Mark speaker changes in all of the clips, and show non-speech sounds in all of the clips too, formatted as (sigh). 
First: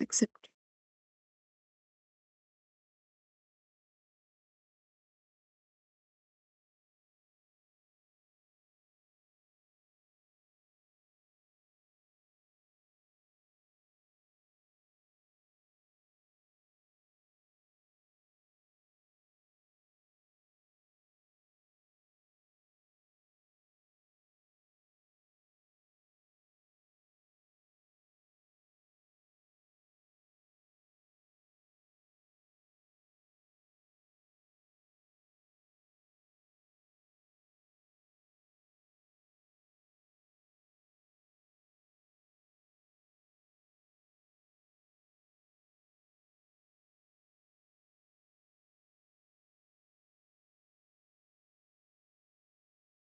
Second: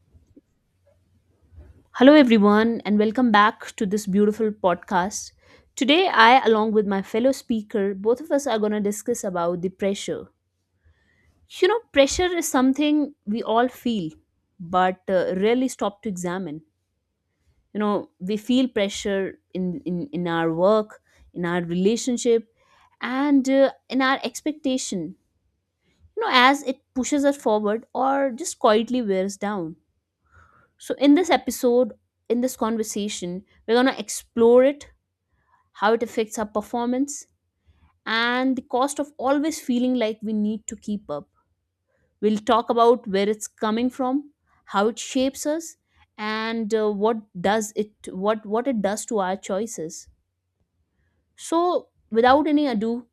Speaker 1: Accept.
Speaker 2: Hello, everyone, and welcome back to this beautiful podcast. Today, I, along with my fellow speaker, both of us are going to discuss about the pressure. You know, pressure is something we all feel, but rarely stop to examine. You know, we feel pressure in our work, in our relationship, and in our expectation, you know, as it pushes us forward or just quietly wears down. So, in this episode, in this conversation, we're going to explore it, how it affects our performance, and the cost of always feeling like we need to keep up. We'll talk about where it's coming from, how it shapes us, and what it does to our choices. So, without any ado,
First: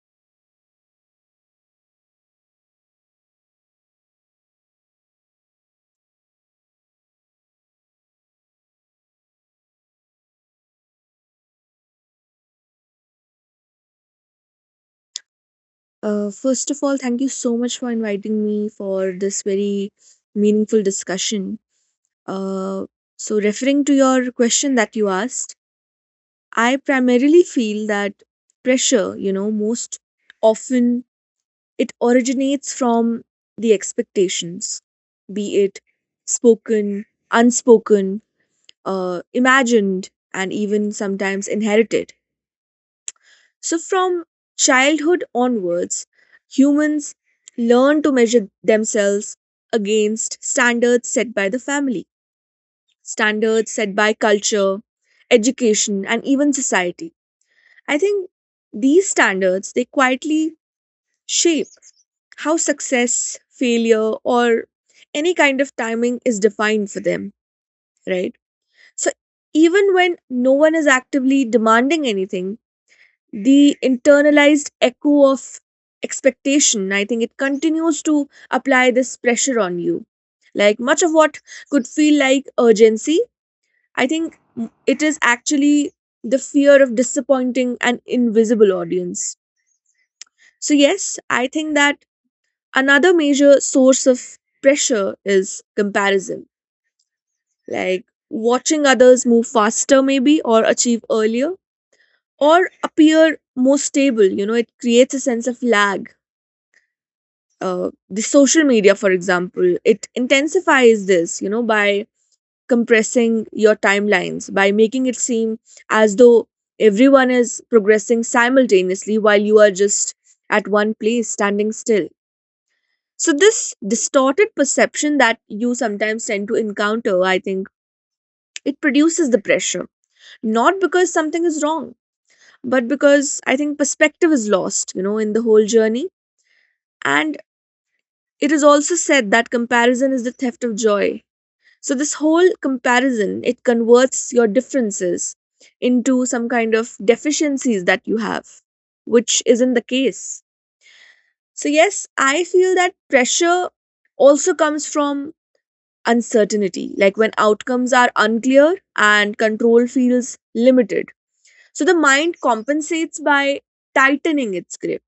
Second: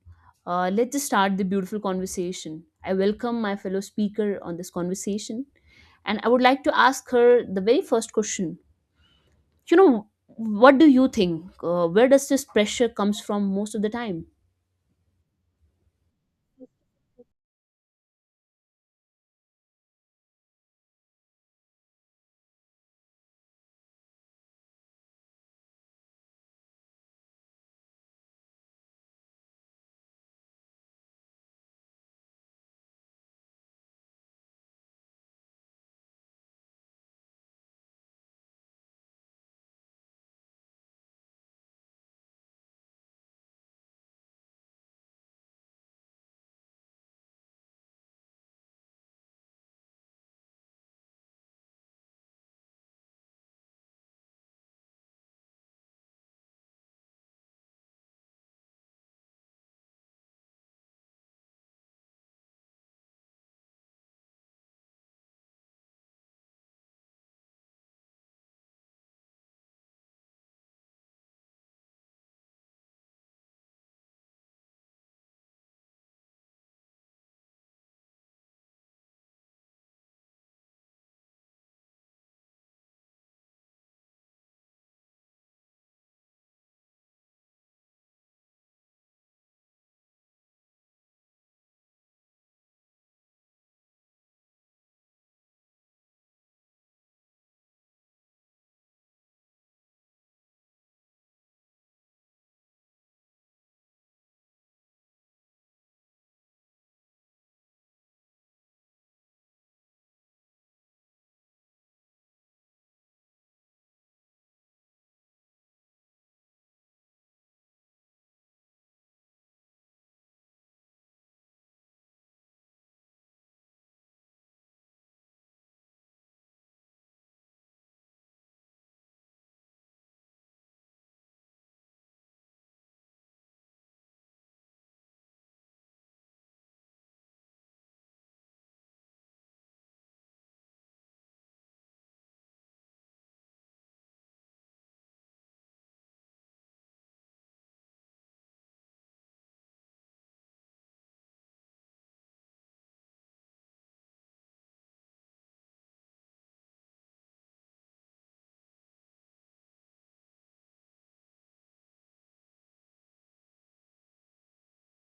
Speaker 2: let's just start the beautiful conversation. I welcome my fellow speaker on this conversation, and I would like to ask her the very first question. You know, what do you think? Where does this pressure comes from most of the time?
Speaker 1: First of all, thank you so much for inviting me for this very meaningful discussion. Uh, Referring to your question that you asked, I primarily feel that pressure, you know, most often it originates from the expectations, be it spoken, unspoken, imagined, and even sometimes inherited. So, from childhood onwards, humans learn to measure themselves against standards set by the family, standards set by culture, education, and even society. I think these standards they quietly shape how success, failure, or any kind of timing is defined for them, right? So, even when no one is actively demanding anything, the internalized echo of expectation, I think it continues to apply this pressure on you. Like much of what could feel like urgency, I think it is actually the fear of disappointing an invisible audience. So yes, I think that another major source of pressure is comparison, like watching others move faster maybe, or achieve earlier, or appear more stable. You know, it creates a sense of lag. The social media, for example, it intensifies this, you know, by compressing your timelines, by making it seem as though everyone is progressing simultaneously while you are just at one place standing still. So this distorted perception that you sometimes tend to encounter, I think it produces the pressure, not because something is wrong, but because I think perspective is lost, you know, in the whole journey. And it is also said that comparison is the theft of joy. So this whole comparison, it converts your differences into some kind of deficiencies that you have, which isn't the case. So yes, I feel that pressure also comes from uncertainty, like when outcomes are unclear and control feels limited. So the mind compensates by tightening its grip.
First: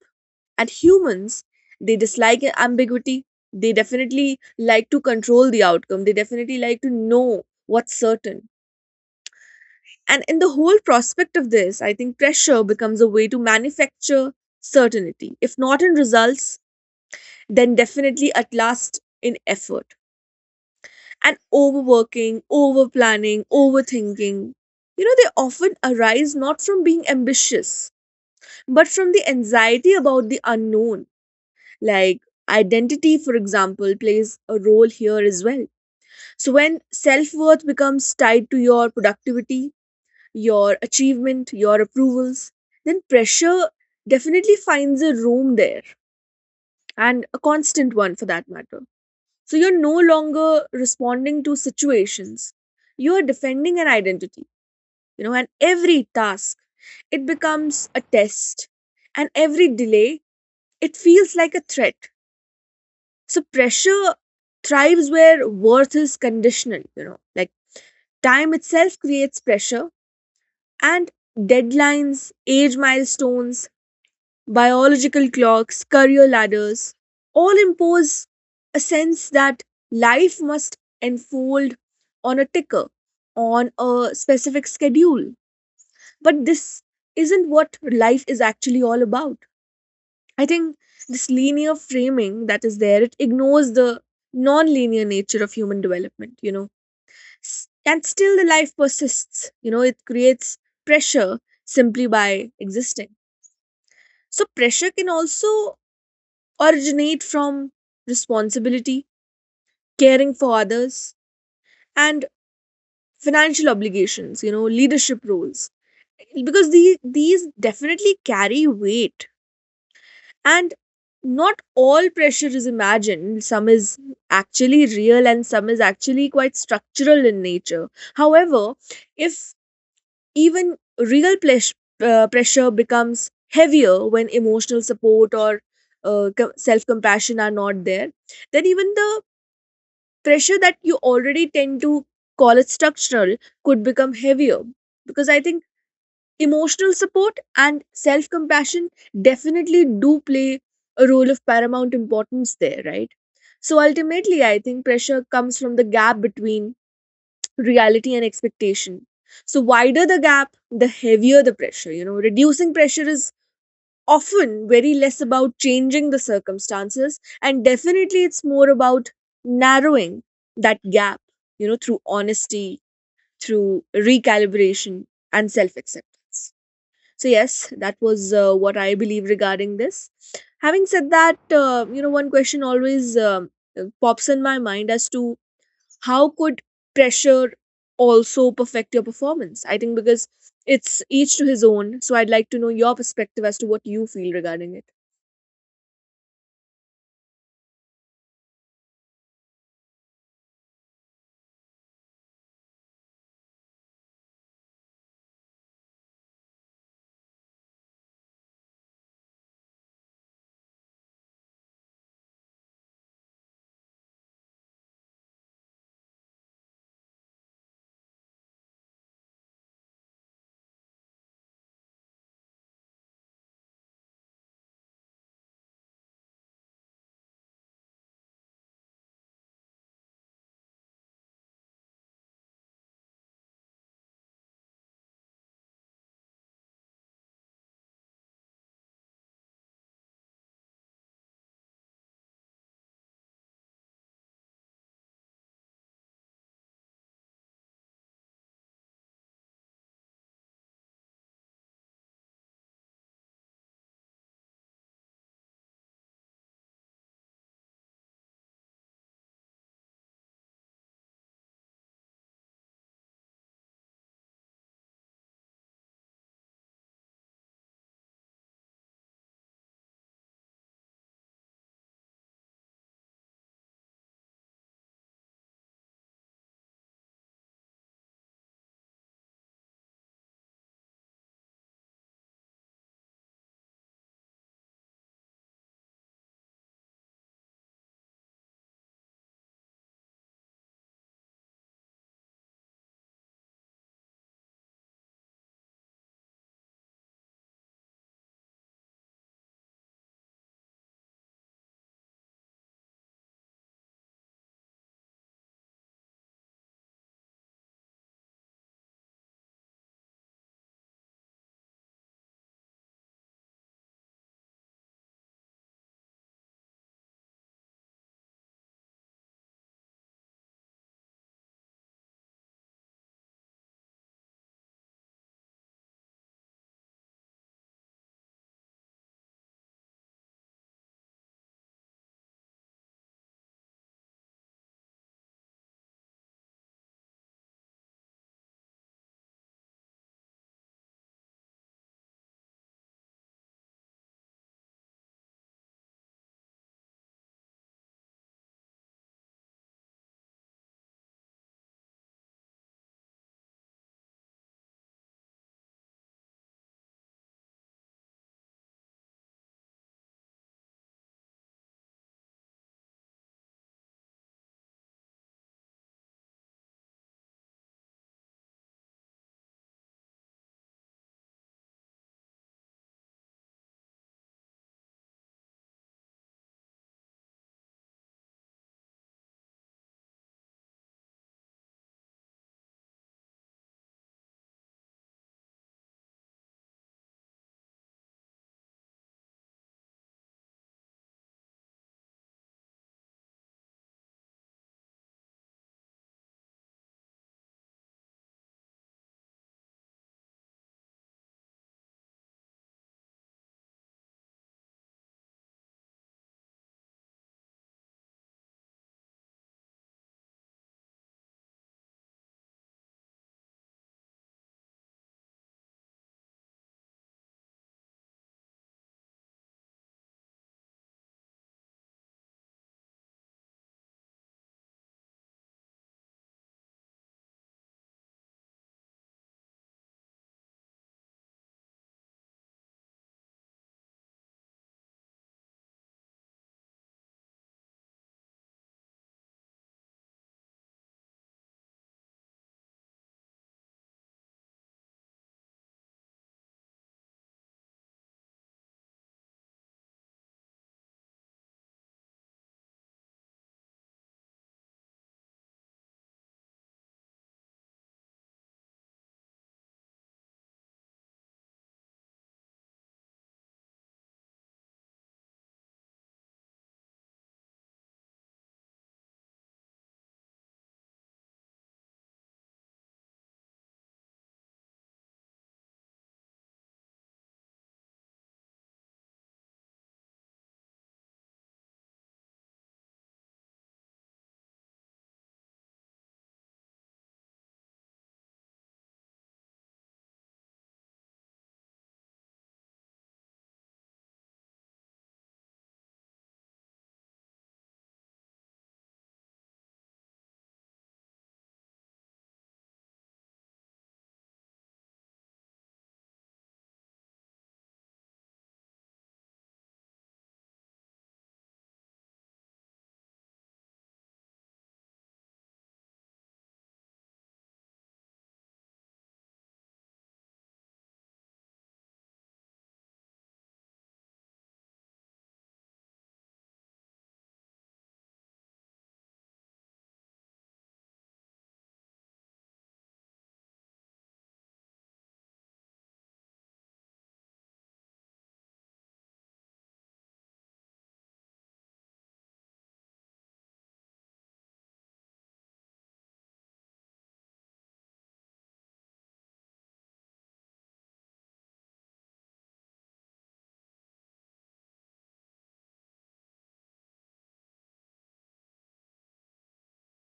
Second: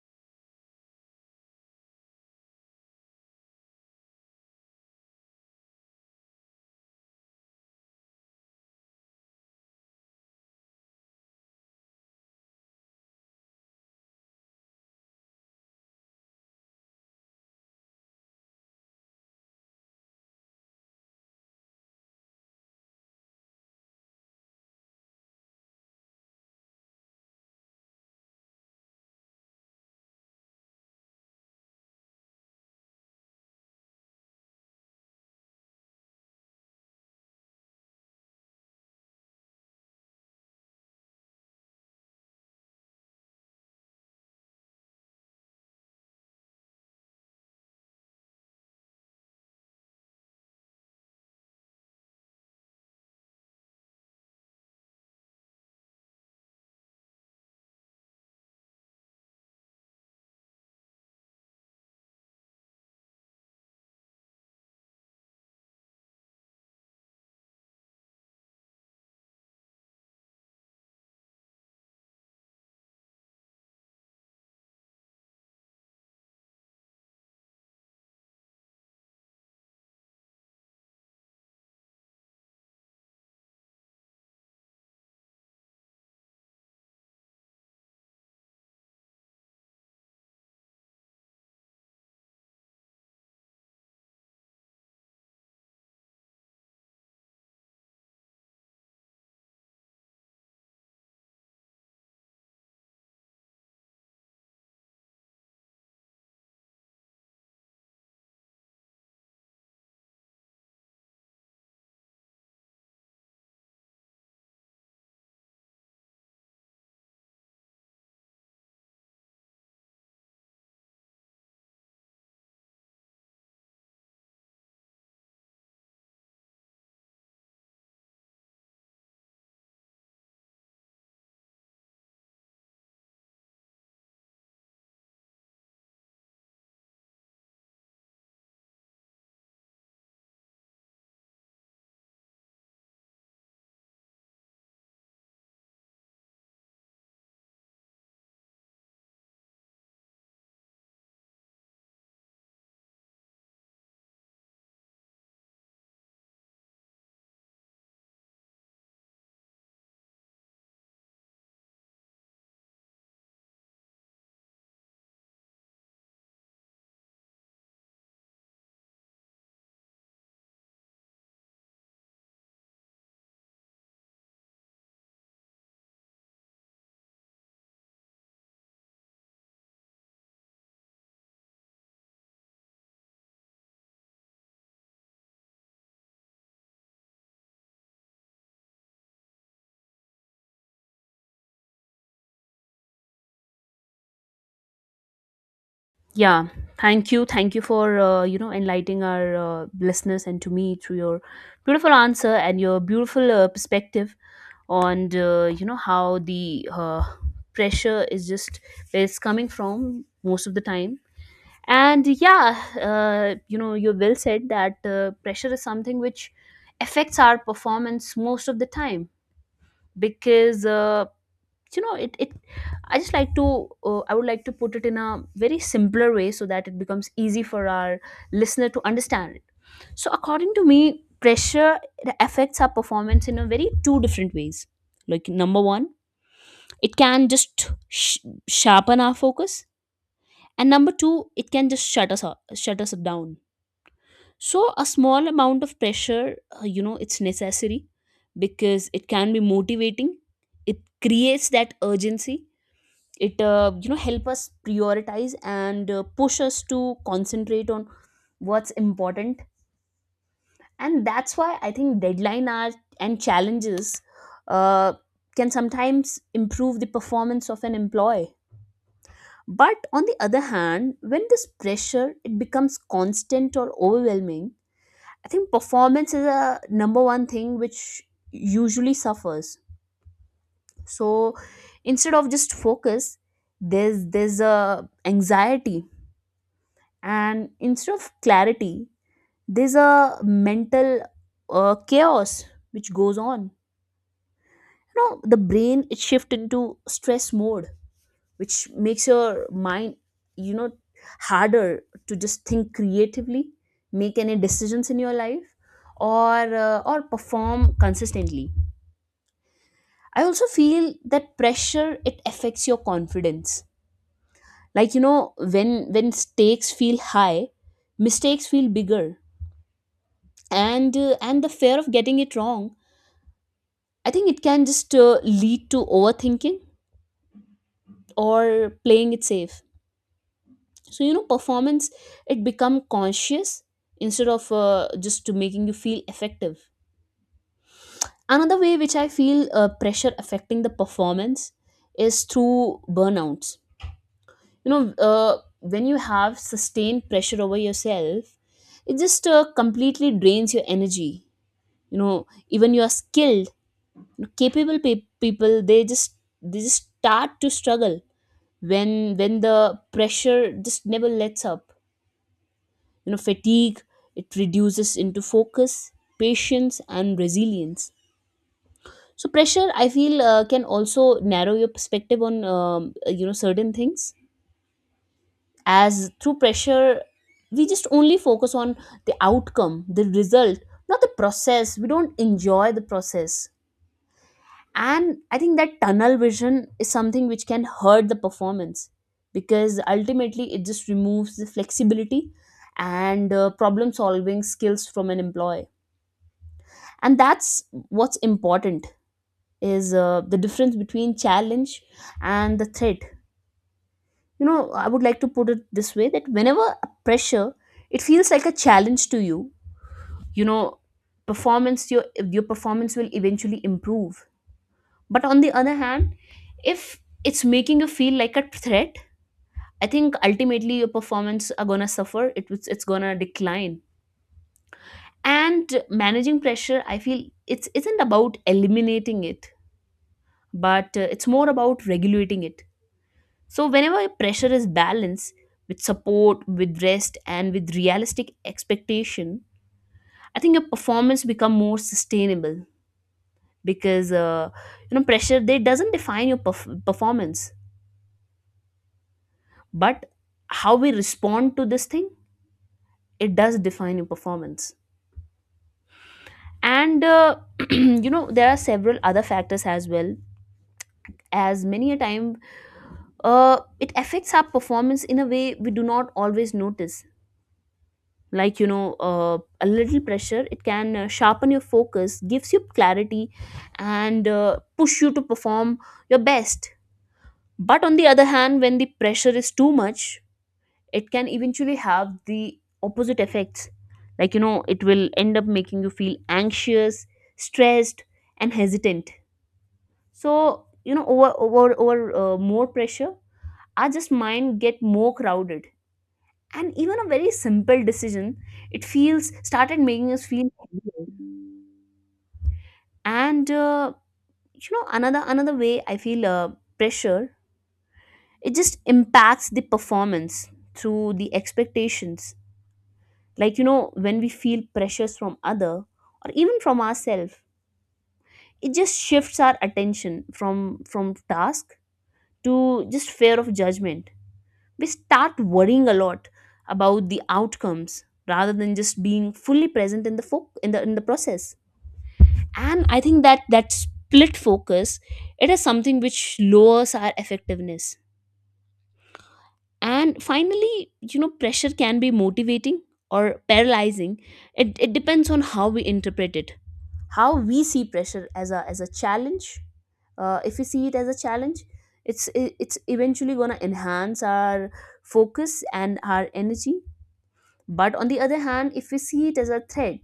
Speaker 1: And humans, they dislike ambiguity. They definitely like to control the outcome. They definitely like to know what's certain. And in the whole prospect of this, I think pressure becomes a way to manufacture certainty, if not in results, then definitely at last in effort. And overworking, over planning, overthinking, you know, they often arise not from being ambitious, but from the anxiety about the unknown. Like identity, for example, plays a role here as well. So when self worth becomes tied to your productivity, your achievement, your approvals, then pressure definitely finds a room there, and a constant one for that matter. So you're no longer responding to situations. You are defending an identity, you know, and every task, it becomes a test. And every delay, it feels like a threat. So pressure thrives where worth is conditional, you know. Like time itself creates pressure, and deadlines, age milestones, biological clocks, career ladders, all impose a sense that life must unfold on a ticker, on a specific schedule. But this isn't what life is actually all about. I think this linear framing that is there, it ignores the non-linear nature of human development, you know. And still the life persists, you know, it creates pressure simply by existing. So pressure can also originate from responsibility, caring for others, and financial obligations, you know, leadership roles. Because these definitely carry weight. And not all pressure is imagined. Some is actually real and some is actually quite structural in nature. However, if even real plesh, pressure becomes heavier when emotional support or uh, self compassion are not there, then even the pressure that you already tend to call it structural could become heavier, because I think emotional support and self compassion definitely do play a role of paramount importance there, right? So ultimately I think pressure comes from the gap between reality and expectation. So wider the gap, the heavier the pressure. You know, reducing pressure is often very less about changing the circumstances, and definitely it's more about narrowing that gap, you know, through honesty, through recalibration, and self acceptance. So yes, that was what I believe regarding this. Having said that, you know, one question always pops in my mind as to how could pressure also perfect your performance? I think because it's each to his own. So I'd like to know your perspective as to what you feel regarding it.
Speaker 2: Yeah, thank you. Thank you for you know, enlightening our listeners and to me through your beautiful answer and your beautiful perspective on you know, how the pressure is just where it's coming from most of the time. And yeah, you know, you well said that pressure is something which affects our performance most of the time, because you know, it I just like to I would like to put it in a very simpler way so that it becomes easy for our listener to understand it. So according to me, pressure, it affects our performance in a very two different ways. Like, number one, it can just sharpen our focus, and number two, it can just shut us down. So a small amount of pressure, you know, it's necessary, because it can be motivating. It creates that urgency. It you know, help us prioritize and push us to concentrate on what's important. And that's why I think deadline are and challenges uh, can sometimes improve the performance of an employee. But on the other hand, when this pressure, it becomes constant or overwhelming, I think performance is a number one thing which usually suffers. So instead of just focus, there's a anxiety, and instead of clarity, there's a mental chaos which goes on. You know, the brain, it shifts into stress mode, which makes your mind, you know, harder to just think creatively, make any decisions in your life, or or perform consistently. I also feel that pressure, it affects your confidence. Like, you know, when stakes feel high, mistakes feel bigger, and and the fear of getting it wrong, I think it can just lead to overthinking or playing it safe. So, you know, performance, it become conscious instead of just to making you feel effective. Another way which I feel pressure affecting the performance is through burnouts. You know, when you have sustained pressure over yourself, it just completely drains your energy. You know, even you are skilled, capable people, they just start to struggle when the pressure just never lets up. You know, fatigue, it reduces into focus, patience, and resilience. So pressure, I feel, can also narrow your perspective on you know, certain things, as through pressure we just only focus on the outcome, the result, not the process. We don't enjoy the process, and I think that tunnel vision is something which can hurt the performance, because ultimately it just removes the flexibility and problem solving skills from an employee. And that's what's important, is the difference between challenge and the threat. You know, I would like to put it this way, that whenever a pressure, it feels like a challenge to you, you know, performance your performance will eventually improve. But on the other hand, if it's making you feel like a threat, I think ultimately your performance are gonna suffer. It's gonna decline. And managing pressure, I feel, it's isn't about eliminating it, but it's more about regulating it. So whenever pressure is balanced with support, with rest, and with realistic expectation, I think your performance become more sustainable, because you know, pressure, they doesn't define your performance, but how we respond to this thing, it does define your performance. And (clears throat) you know, there are several other factors as well, as many a time it affects our performance in a way we do not always notice. Like, you know, a little pressure, it can sharpen your focus, gives you clarity, and push you to perform your best. But on the other hand, when the pressure is too much, it can eventually have the opposite effects. Like, you know, it will end up making you feel anxious, stressed, and hesitant. So, you know, over more pressure, our just mind get more crowded, and even a very simple decision, it feels started making us feel heavier. And you know, another way I feel pressure, it just impacts the performance through the expectations. Like, you know, when we feel pressures from other or even from ourselves, it just shifts our attention from task to just fear of judgment. We start worrying a lot about the outcomes rather than just being fully present in the in the process. And I think that split focus, it is something which lowers our effectiveness. And finally, you know, pressure can be motivating or paralyzing. It depends on how we interpret it, how we see pressure, as a challenge. If we see it as a challenge, it's eventually going to enhance our focus and our energy. But on the other hand, if we see it as a threat,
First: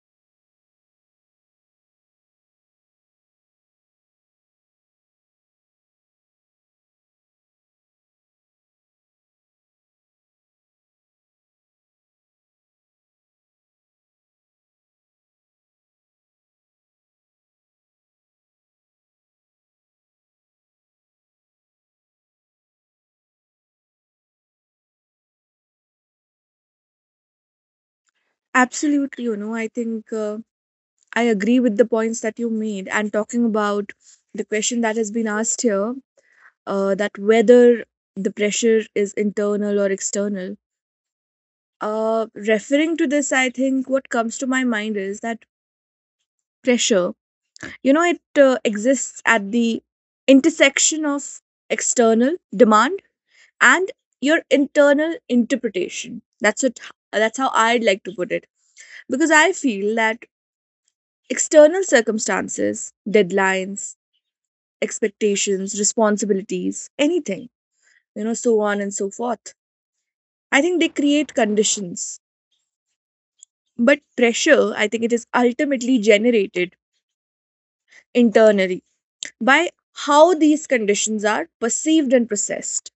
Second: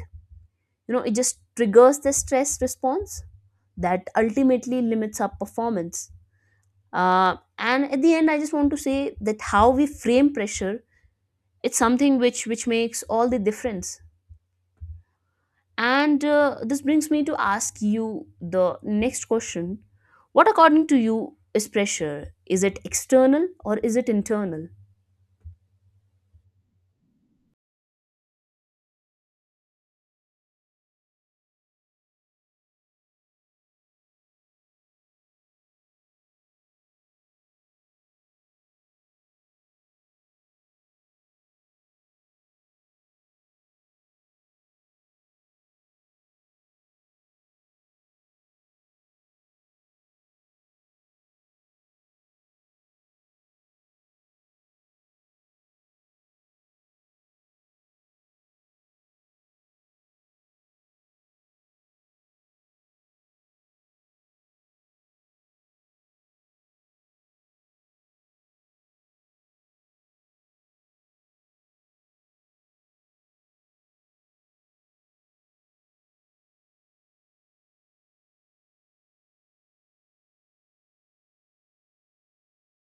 Speaker 2: you know, it just triggers the stress response that ultimately limits our performance. And at the end, I just want to say that how we frame pressure, it's something which makes all the difference. And this brings me to ask you the next question. What, according to you, is pressure? Is it external or is it internal?
Speaker 1: Absolutely, you know, I think I agree with the points that you made. And talking about the question that has been asked here, that whether the pressure is internal or external. Referring to this, I think what comes to my mind is that pressure, you know, it exists at the intersection of external demand and your internal interpretation. That's how I'd like to put it, because I feel that external circumstances, deadlines, expectations, responsibilities, anything, you know, so on and so forth, I think they create conditions. But pressure, I think it is ultimately generated internally by how these conditions are perceived and processed.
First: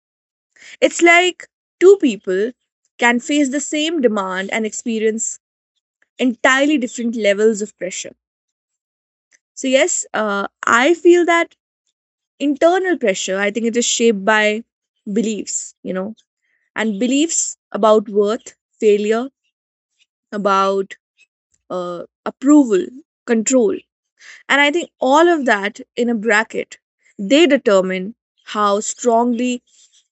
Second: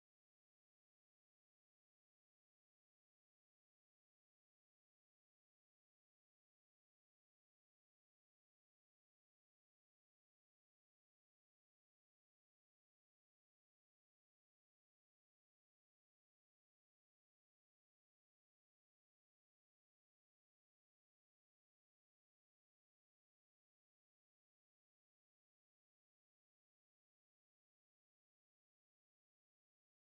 Speaker 1: It's like two people can face the same demand and experience entirely different levels of pressure. So yes, I feel that internal pressure, I think it is shaped by beliefs, you know, and beliefs about worth, failure, about approval, control. And I think all of that in a bracket, they determine how strongly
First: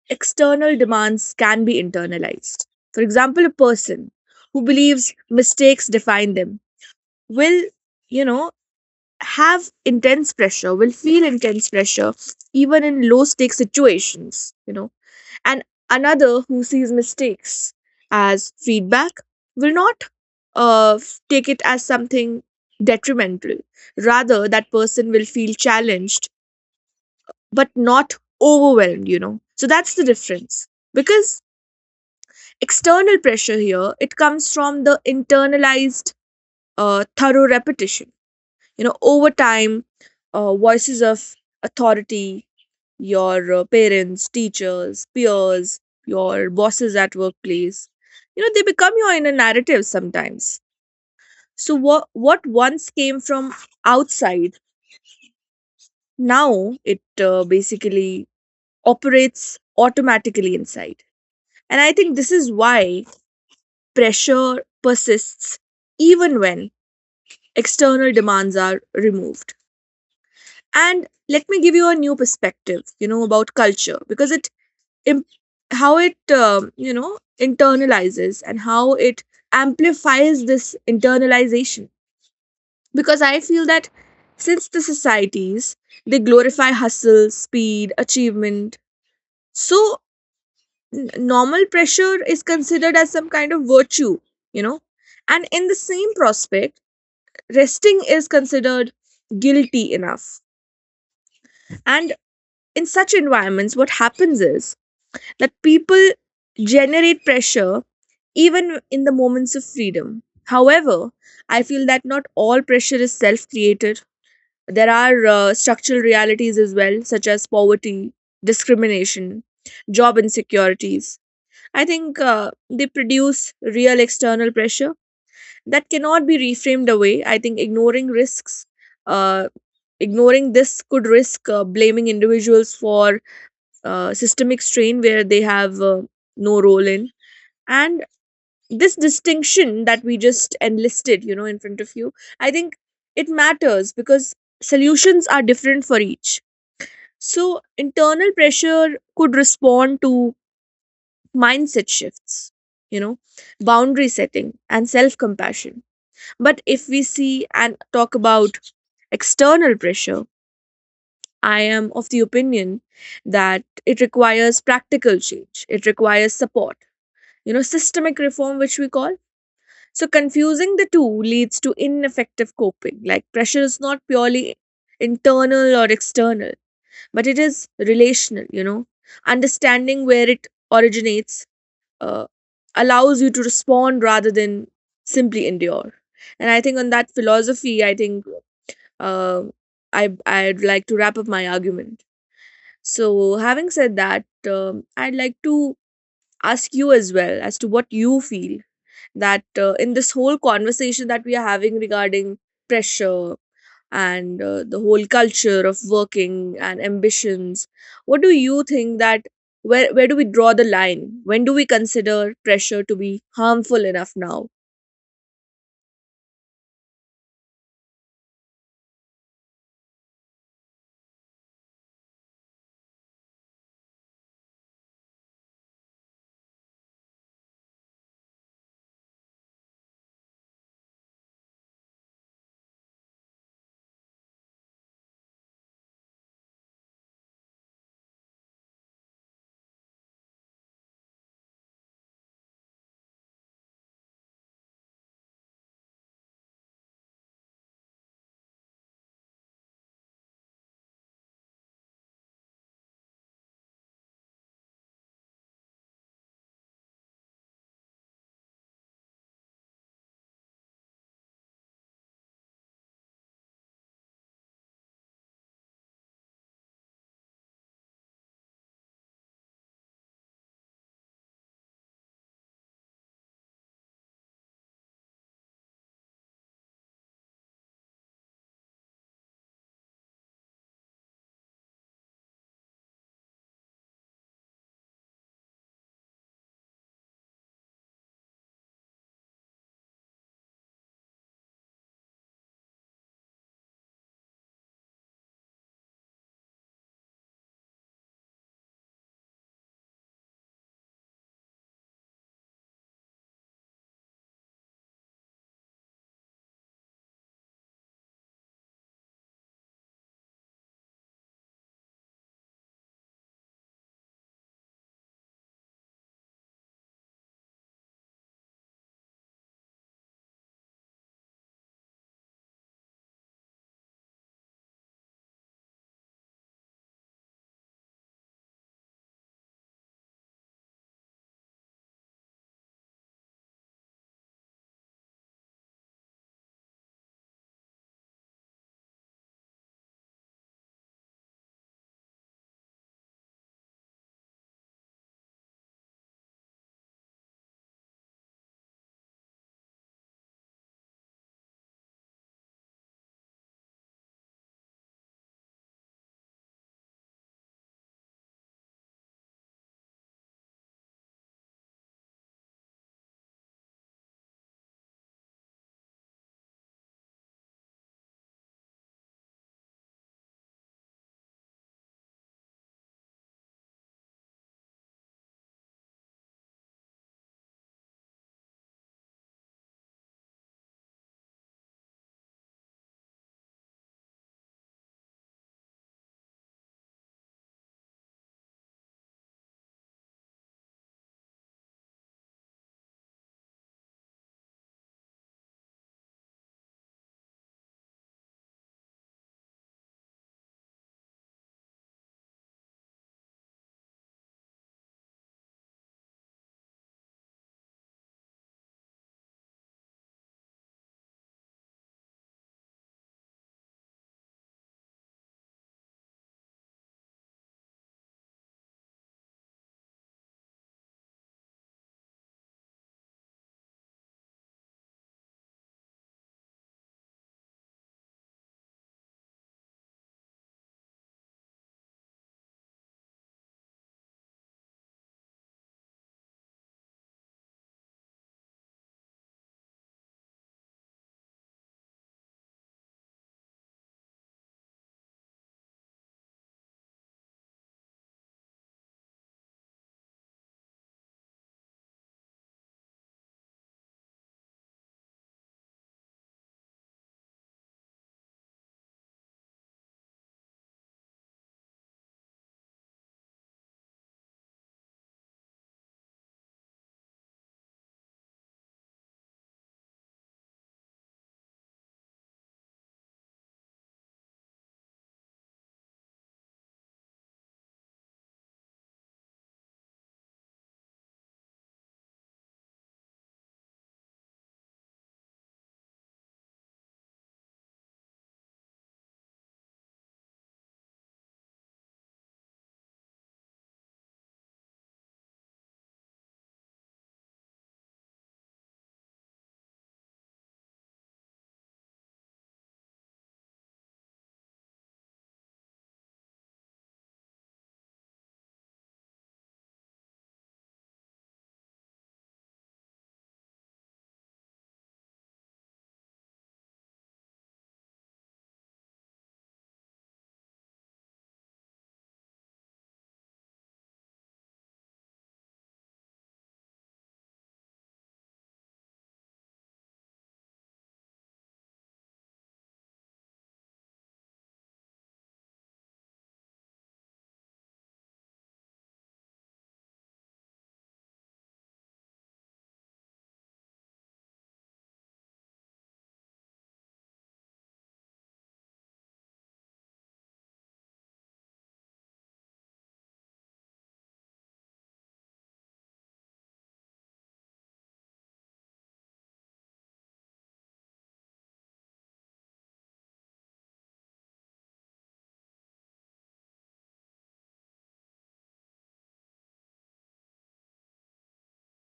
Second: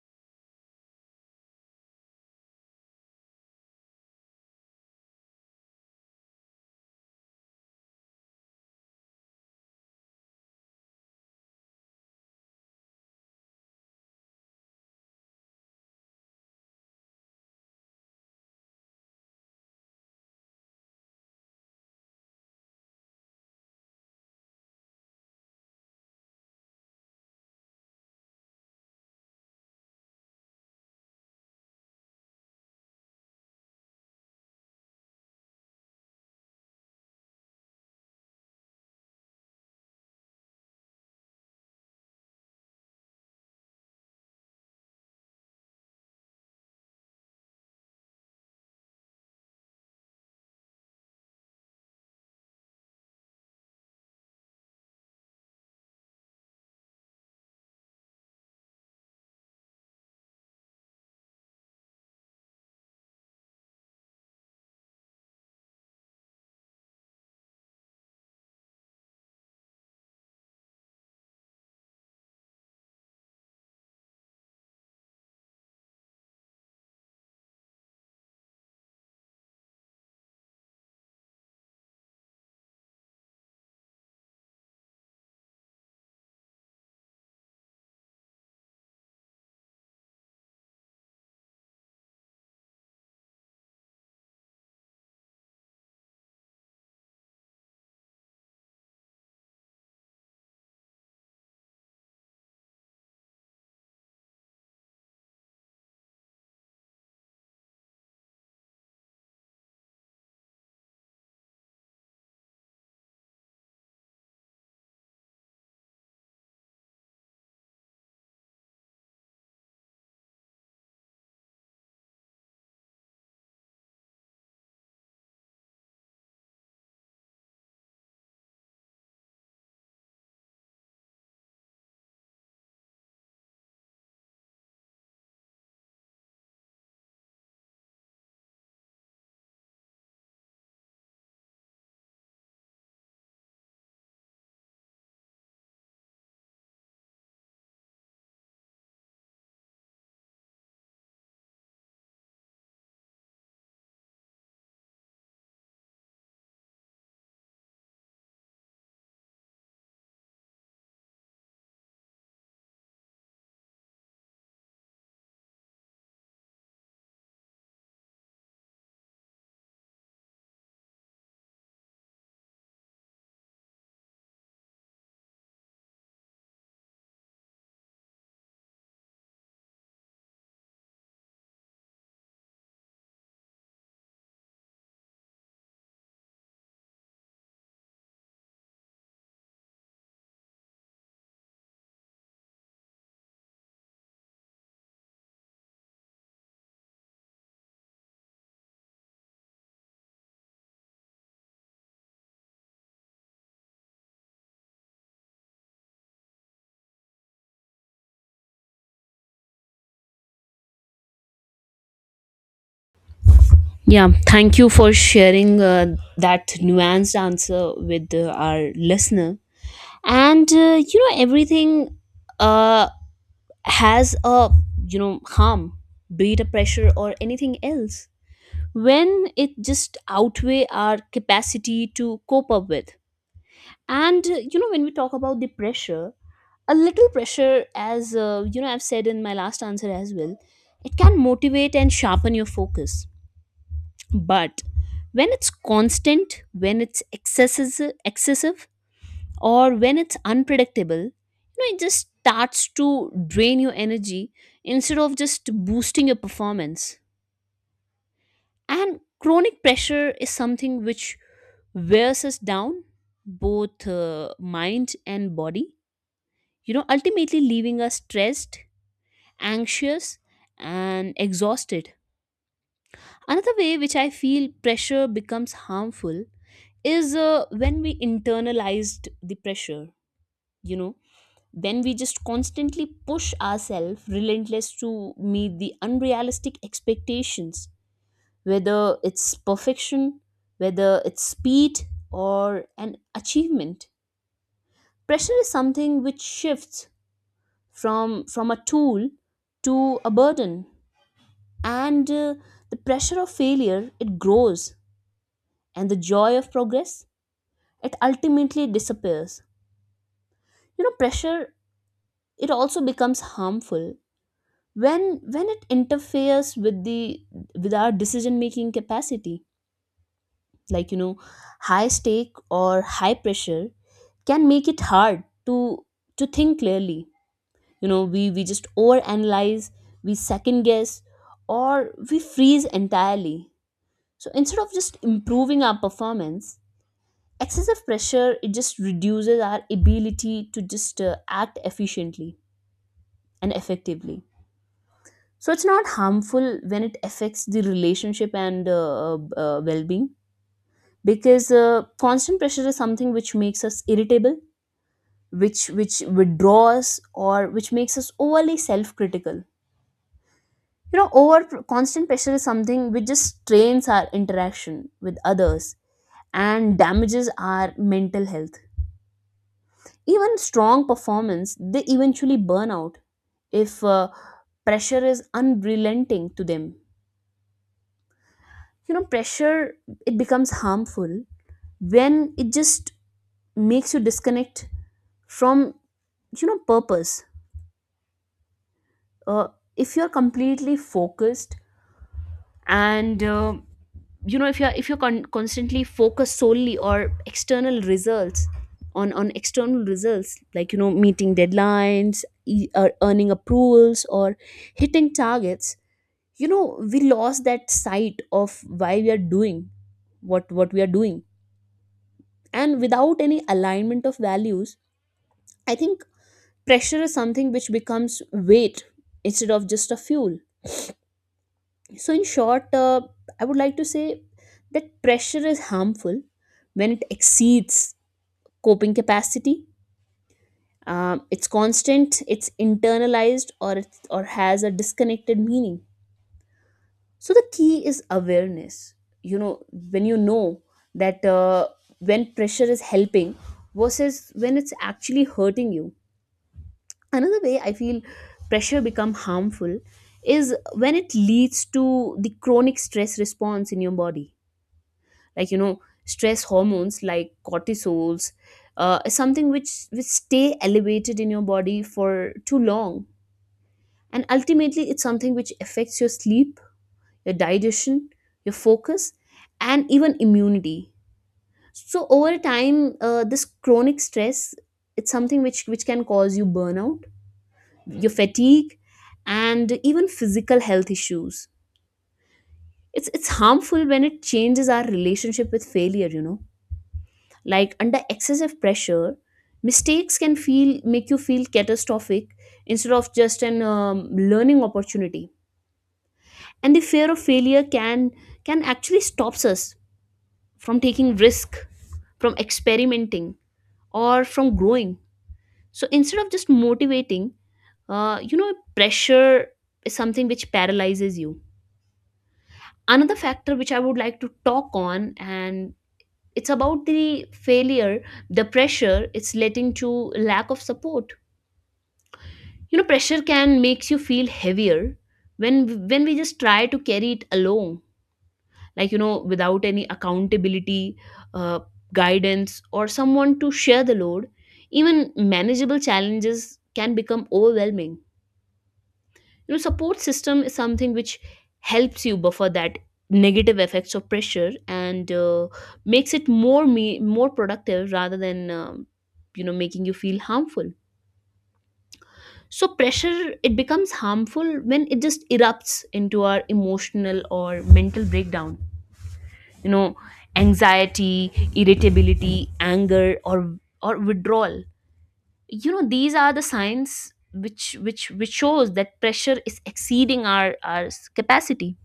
Speaker 1: external demands can be internalized. For example, a person who believes mistakes define them will, you know, have intense pressure, will feel intense pressure even in low stake situations, you know. And another who sees mistakes as feedback will not take it as something detrimental. Rather, that person will feel challenged but not overwhelmed, you know. So that's the difference. Because external pressure here, it comes from the internalized thorough repetition, you know, over time, voices of authority, your parents, teachers, peers, your bosses at workplace, you know, they become your inner narrative sometimes. So what once came from outside, now it basically operates automatically inside. And I think this is why pressure persists even when external demands are removed. And let me give you a new perspective, you know, about culture, because it im- how it you know, internalizes, and how it amplifies this internalization. Because I feel that since the societies, they glorify hustle, speed, achievement, so normal pressure is considered as some kind of virtue, you know. And in the same prospect, resting is considered guilty enough. And in such environments what happens is that people generate pressure even in the moments of freedom. However, I feel that not all pressure is self created. There are structural realities as well, such as poverty, discrimination, job insecurities. I think they produce real external pressure that cannot be reframed away. I think ignoring risks, uh, ignoring this could risk blaming individuals for systemic strain where they have no role in. And this distinction that we just enlisted, you know, in front of you, I think it matters because solutions are different for each. So internal pressure could respond to mindset shifts, you know, boundary setting, and self compassion. But if we see and talk about external pressure, I am of the opinion that it requires practical change, it requires support, you know, systemic reform, which we call. So confusing the two leads to ineffective coping. Like pressure is not purely internal or external, but it is relational, you know. Understanding where it originates uh, allows you to respond rather than simply endure. And I think on that philosophy, I think uh, I'd like to wrap up my argument. So, having said that, I'd like to ask you as well as to what you feel that in this whole conversation that we are having regarding pressure and the whole culture of working and ambitions, what do you think that where do we draw the line, when do we consider pressure to be harmful
Speaker 2: Yeah,
Speaker 1: enough now?
Speaker 2: thank you for sharing that nuanced answer with our listener. And you know, everything uh, has a, you know, harm, be it a pressure or anything else, when it just outweigh our capacity to cope up with. And you know, when we talk about the pressure, a little pressure, as you know, I've said in my last answer as well, it can motivate and sharpen your focus. But when it's constant, when it's excessive, or when it's unpredictable, you know, it just starts to drain your energy instead of just boosting your performance. And chronic pressure is something which wears us down, both mind and body, you know, ultimately leaving us stressed, anxious, and exhausted. Another way which I feel pressure becomes harmful is when we internalized the pressure, you know, when we just constantly push ourselves relentless to meet the unrealistic expectations, whether it's perfection, whether it's speed, or an achievement. Pressure is something which shifts from a tool to a burden. And the pressure of failure, it grows, and the joy of progress, it ultimately disappears. You know, pressure, it also becomes harmful when it interferes with the, with our decision making capacity. Like, you know, high stake or high pressure can make it hard to think clearly. You know, we just overanalyze, we second guess, or we freeze entirely. So instead of just improving our performance, excessive pressure, it just reduces our ability to just act efficiently and effectively. So it's not harmful when it affects the relationship and well-being, because constant pressure is something which makes us irritable, which withdraws, or which makes us overly self-critical. You know, over constant pressure is something which just strains our interaction with others and damages our mental health. Even strong performance, they eventually burn out if pressure is unrelenting to them. You know, pressure, it becomes harmful when it just makes you disconnect from, you know, purpose. uh, if you're completely focused, and you know, if you're constantly focused solely or external results on external results, like, you know, meeting deadlines, or earning approvals, or hitting targets, you know, we lost that sight of why we are doing what we are doing. And without any alignment of values, I think pressure is something which becomes weight instead of just a fuel. So, in short, I would like to say that pressure is harmful when it exceeds coping capacity. It's constant, it's internalized, or it or has a disconnected meaning. So the key is awareness. You know, when you know that when pressure is helping versus when it's actually hurting you. Another way I feel pressure become harmful is when it leads to the chronic stress response in your body. Like, you know, stress hormones like cortisols, something which stay elevated in your body for too long, and ultimately it's something which affects your sleep, your digestion, your focus, and even immunity. So over time, this chronic stress, it's something which can cause you burnout, your fatigue, and even physical health issues. It's harmful when it changes our relationship with failure. You know, like under excessive pressure, mistakes can feel make you feel catastrophic instead of just an learning opportunity. And the fear of failure can actually stops us from taking risk, from experimenting, or from growing. So instead of just motivating, you know, pressure is something which paralyzes you. Another factor which I would like to talk on, and it's about the failure, the pressure, it's letting to lack of support. You know, pressure can makes you feel heavier when we just try to carry it alone. Like, you know, without any accountability, uh, guidance, or someone to share the load, even manageable challenges can become overwhelming. You know, support system is something which helps you buffer that negative effects of pressure and makes it more me more productive rather than you know, making you feel harmful. So pressure, it becomes harmful when it just erupts into our emotional or mental breakdown. You know, anxiety, irritability, anger, or withdrawal, you know, these are the signs which shows that pressure is exceeding our capacity.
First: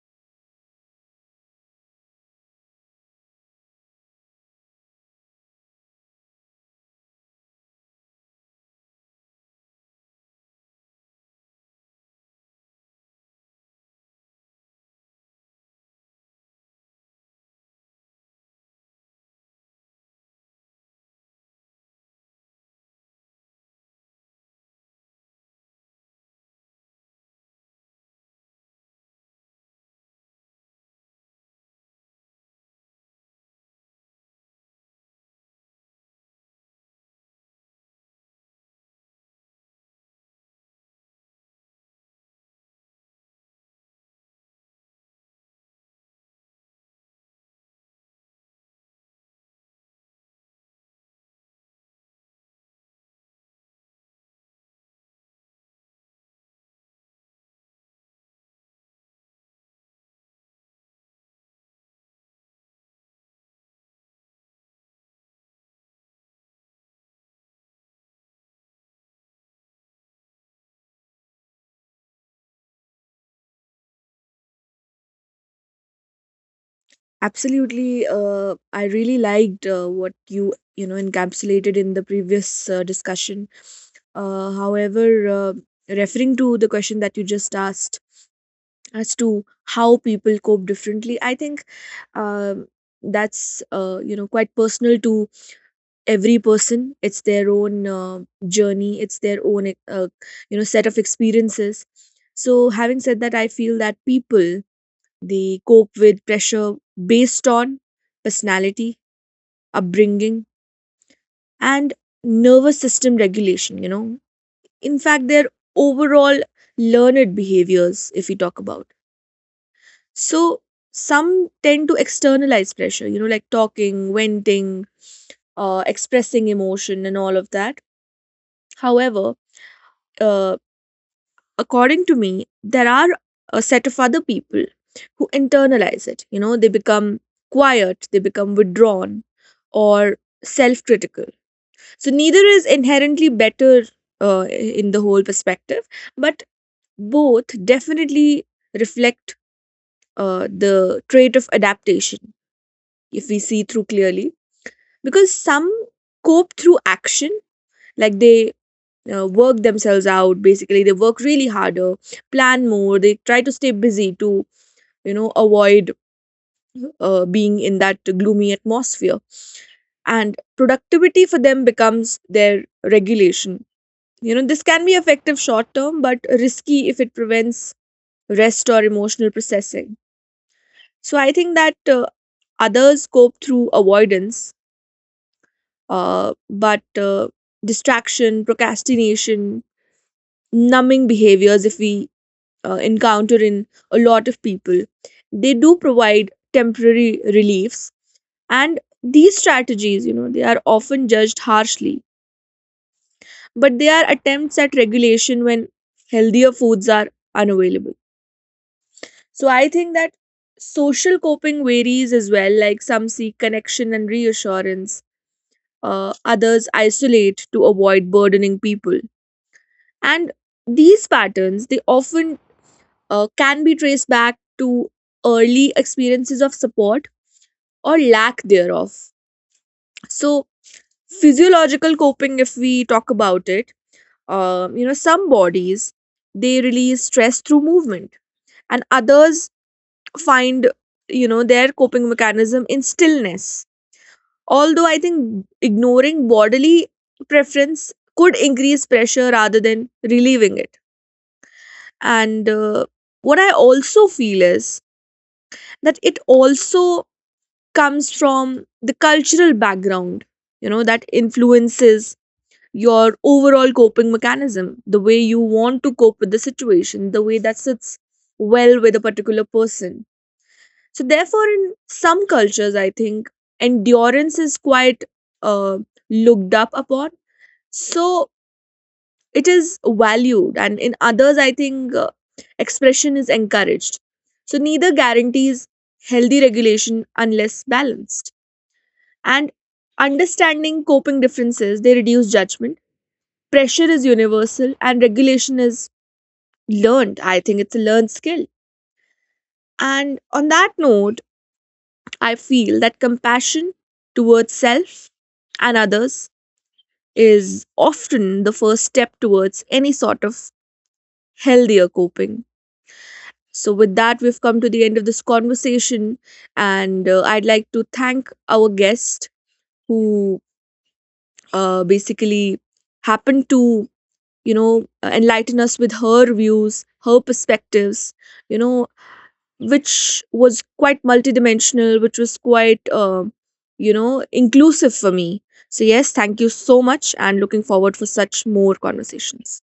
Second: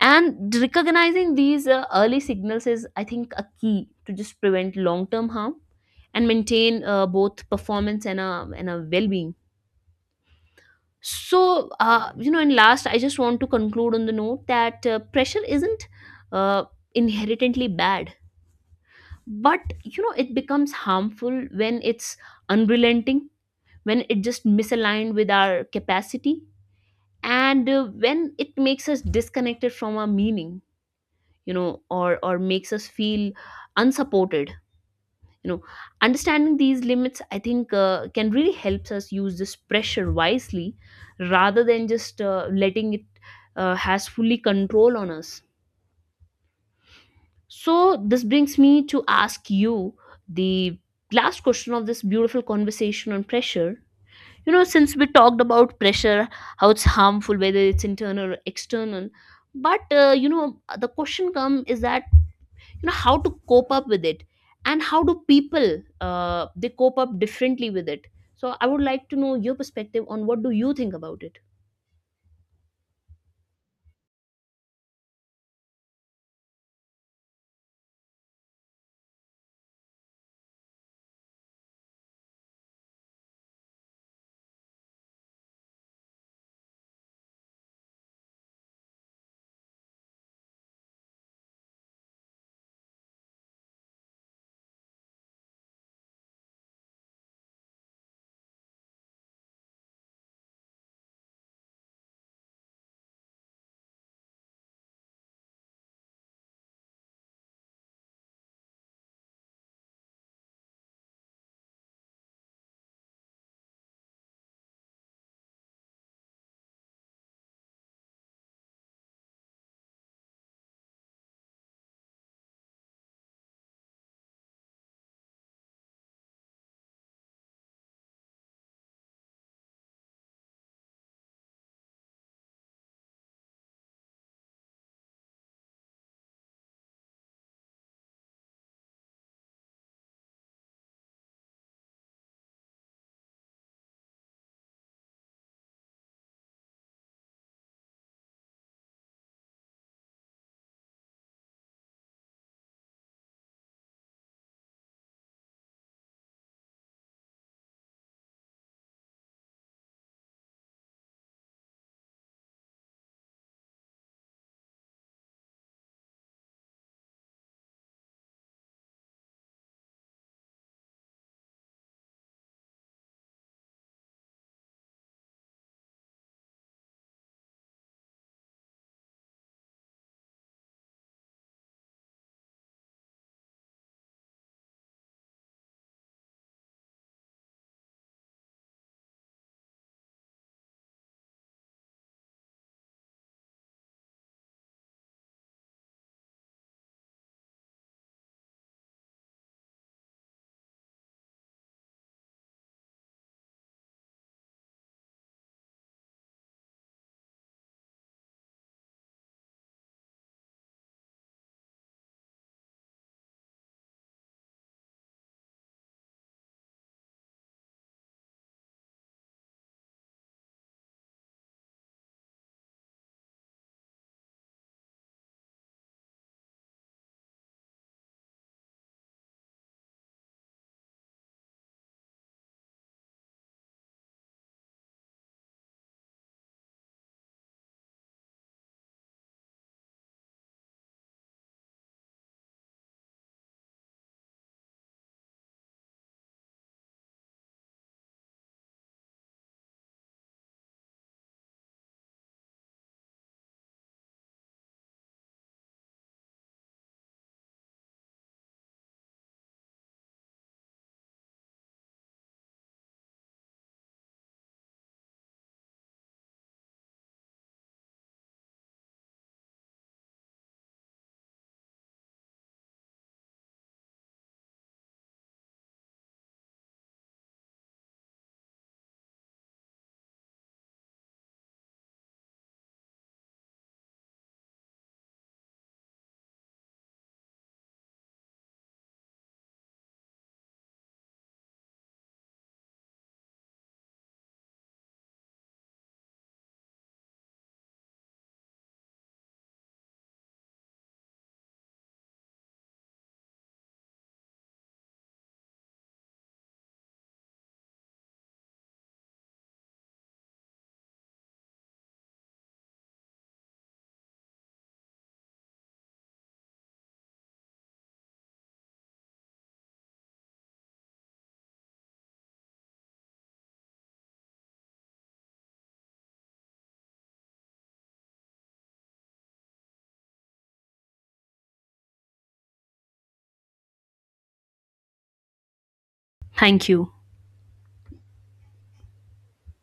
Speaker 2: And recognizing these early signals is, I think, a key to just prevent long term harm and maintain both performance and a well-being. So, you know, and last, I just want to conclude on the note that pressure isn't uh, inherently bad, but, you know, it becomes harmful when it's unrelenting, when it just misaligned with our capacity, and when it makes us disconnected from our meaning, you know, or makes us feel unsupported. You know, understanding these limits, I think, can really helps us use this pressure wisely rather than just letting it has fully control on us. So this brings me to ask you the last question of this beautiful conversation on pressure. You know, since we talked about pressure, how it's harmful, whether it's internal or external, but you know, the question come is that, you know, how to cope up with it, and how do people they cope up differently with it. So I would like to know your perspective on what do you think about it.
Speaker 1: Absolutely, I really liked what you know encapsulated in the previous discussion. Uh, however uh, referring to the question that you just asked as to how people cope differently, I think, um, that's you know, quite personal to every person. It's their own journey, it's their own you know, set of experiences. So, having said that, I feel that people, they cope with pressure based on personality, upbringing, and nervous system regulation, you know, in fact their overall learned behaviors, if we talk about. So some tend to externalize pressure, you know, like talking, venting, expressing emotion, and all of that. However, uh, according to me, there are a set of other people who internalize it. You know, they become quiet, they become withdrawn, or self critical. So neither is inherently better in the whole perspective, but both definitely reflect the trait of adaptation, if we see through clearly. Because some cope through action, like they work themselves out, basically they work really harder, plan more, they try to stay busy to, you know, avoid being in that gloomy atmosphere. And productivity for them becomes their regulation, you know. This can be effective short term, but risky if it prevents rest or emotional processing. So I think that others cope through avoidance. But Distraction, procrastination, numbing behaviors, if we encounter in a lot of people, they do provide temporary reliefs. And these strategies, you know, they are often judged harshly, but they are attempts at regulation when healthier foods are unavailable. So I think that social coping varies as well. Like some seek connection and reassurance, others isolate to avoid burdening people. And these patterns, they often can be traced back to early experiences of support, or lack thereof. So, physiological coping, if we talk about it, you know, some bodies, they release stress through movement, and others find, you know, their coping mechanism in stillness. Although I think ignoring bodily preference could increase pressure rather than relieving it. And what I also feel is that it also comes from the cultural background, you know, that influences your overall coping mechanism, the way you want to cope with the situation, the way that sits well with a particular person. So therefore, in some cultures I think endurance is quite uh, looked up upon, so it is valued. And in others I think expression is encouraged. So neither guarantees healthy regulation unless balanced. And understanding coping differences, they reduce judgment. Pressure is universal and regulation is learned. I think it's a learned skill. And on that note, I feel that compassion towards self and others is often the first step towards any sort of healthier coping. So, with that, we've come to the end of this conversation. And I'd like to thank our guest who basically happened to, you know, enlighten us with her views, her perspectives, you know, which was quite multidimensional, which was quite, you know, inclusive for me. So, yes, thank you
Speaker 2: Thank
Speaker 1: so
Speaker 2: you.
Speaker 1: much and looking forward for such more conversations.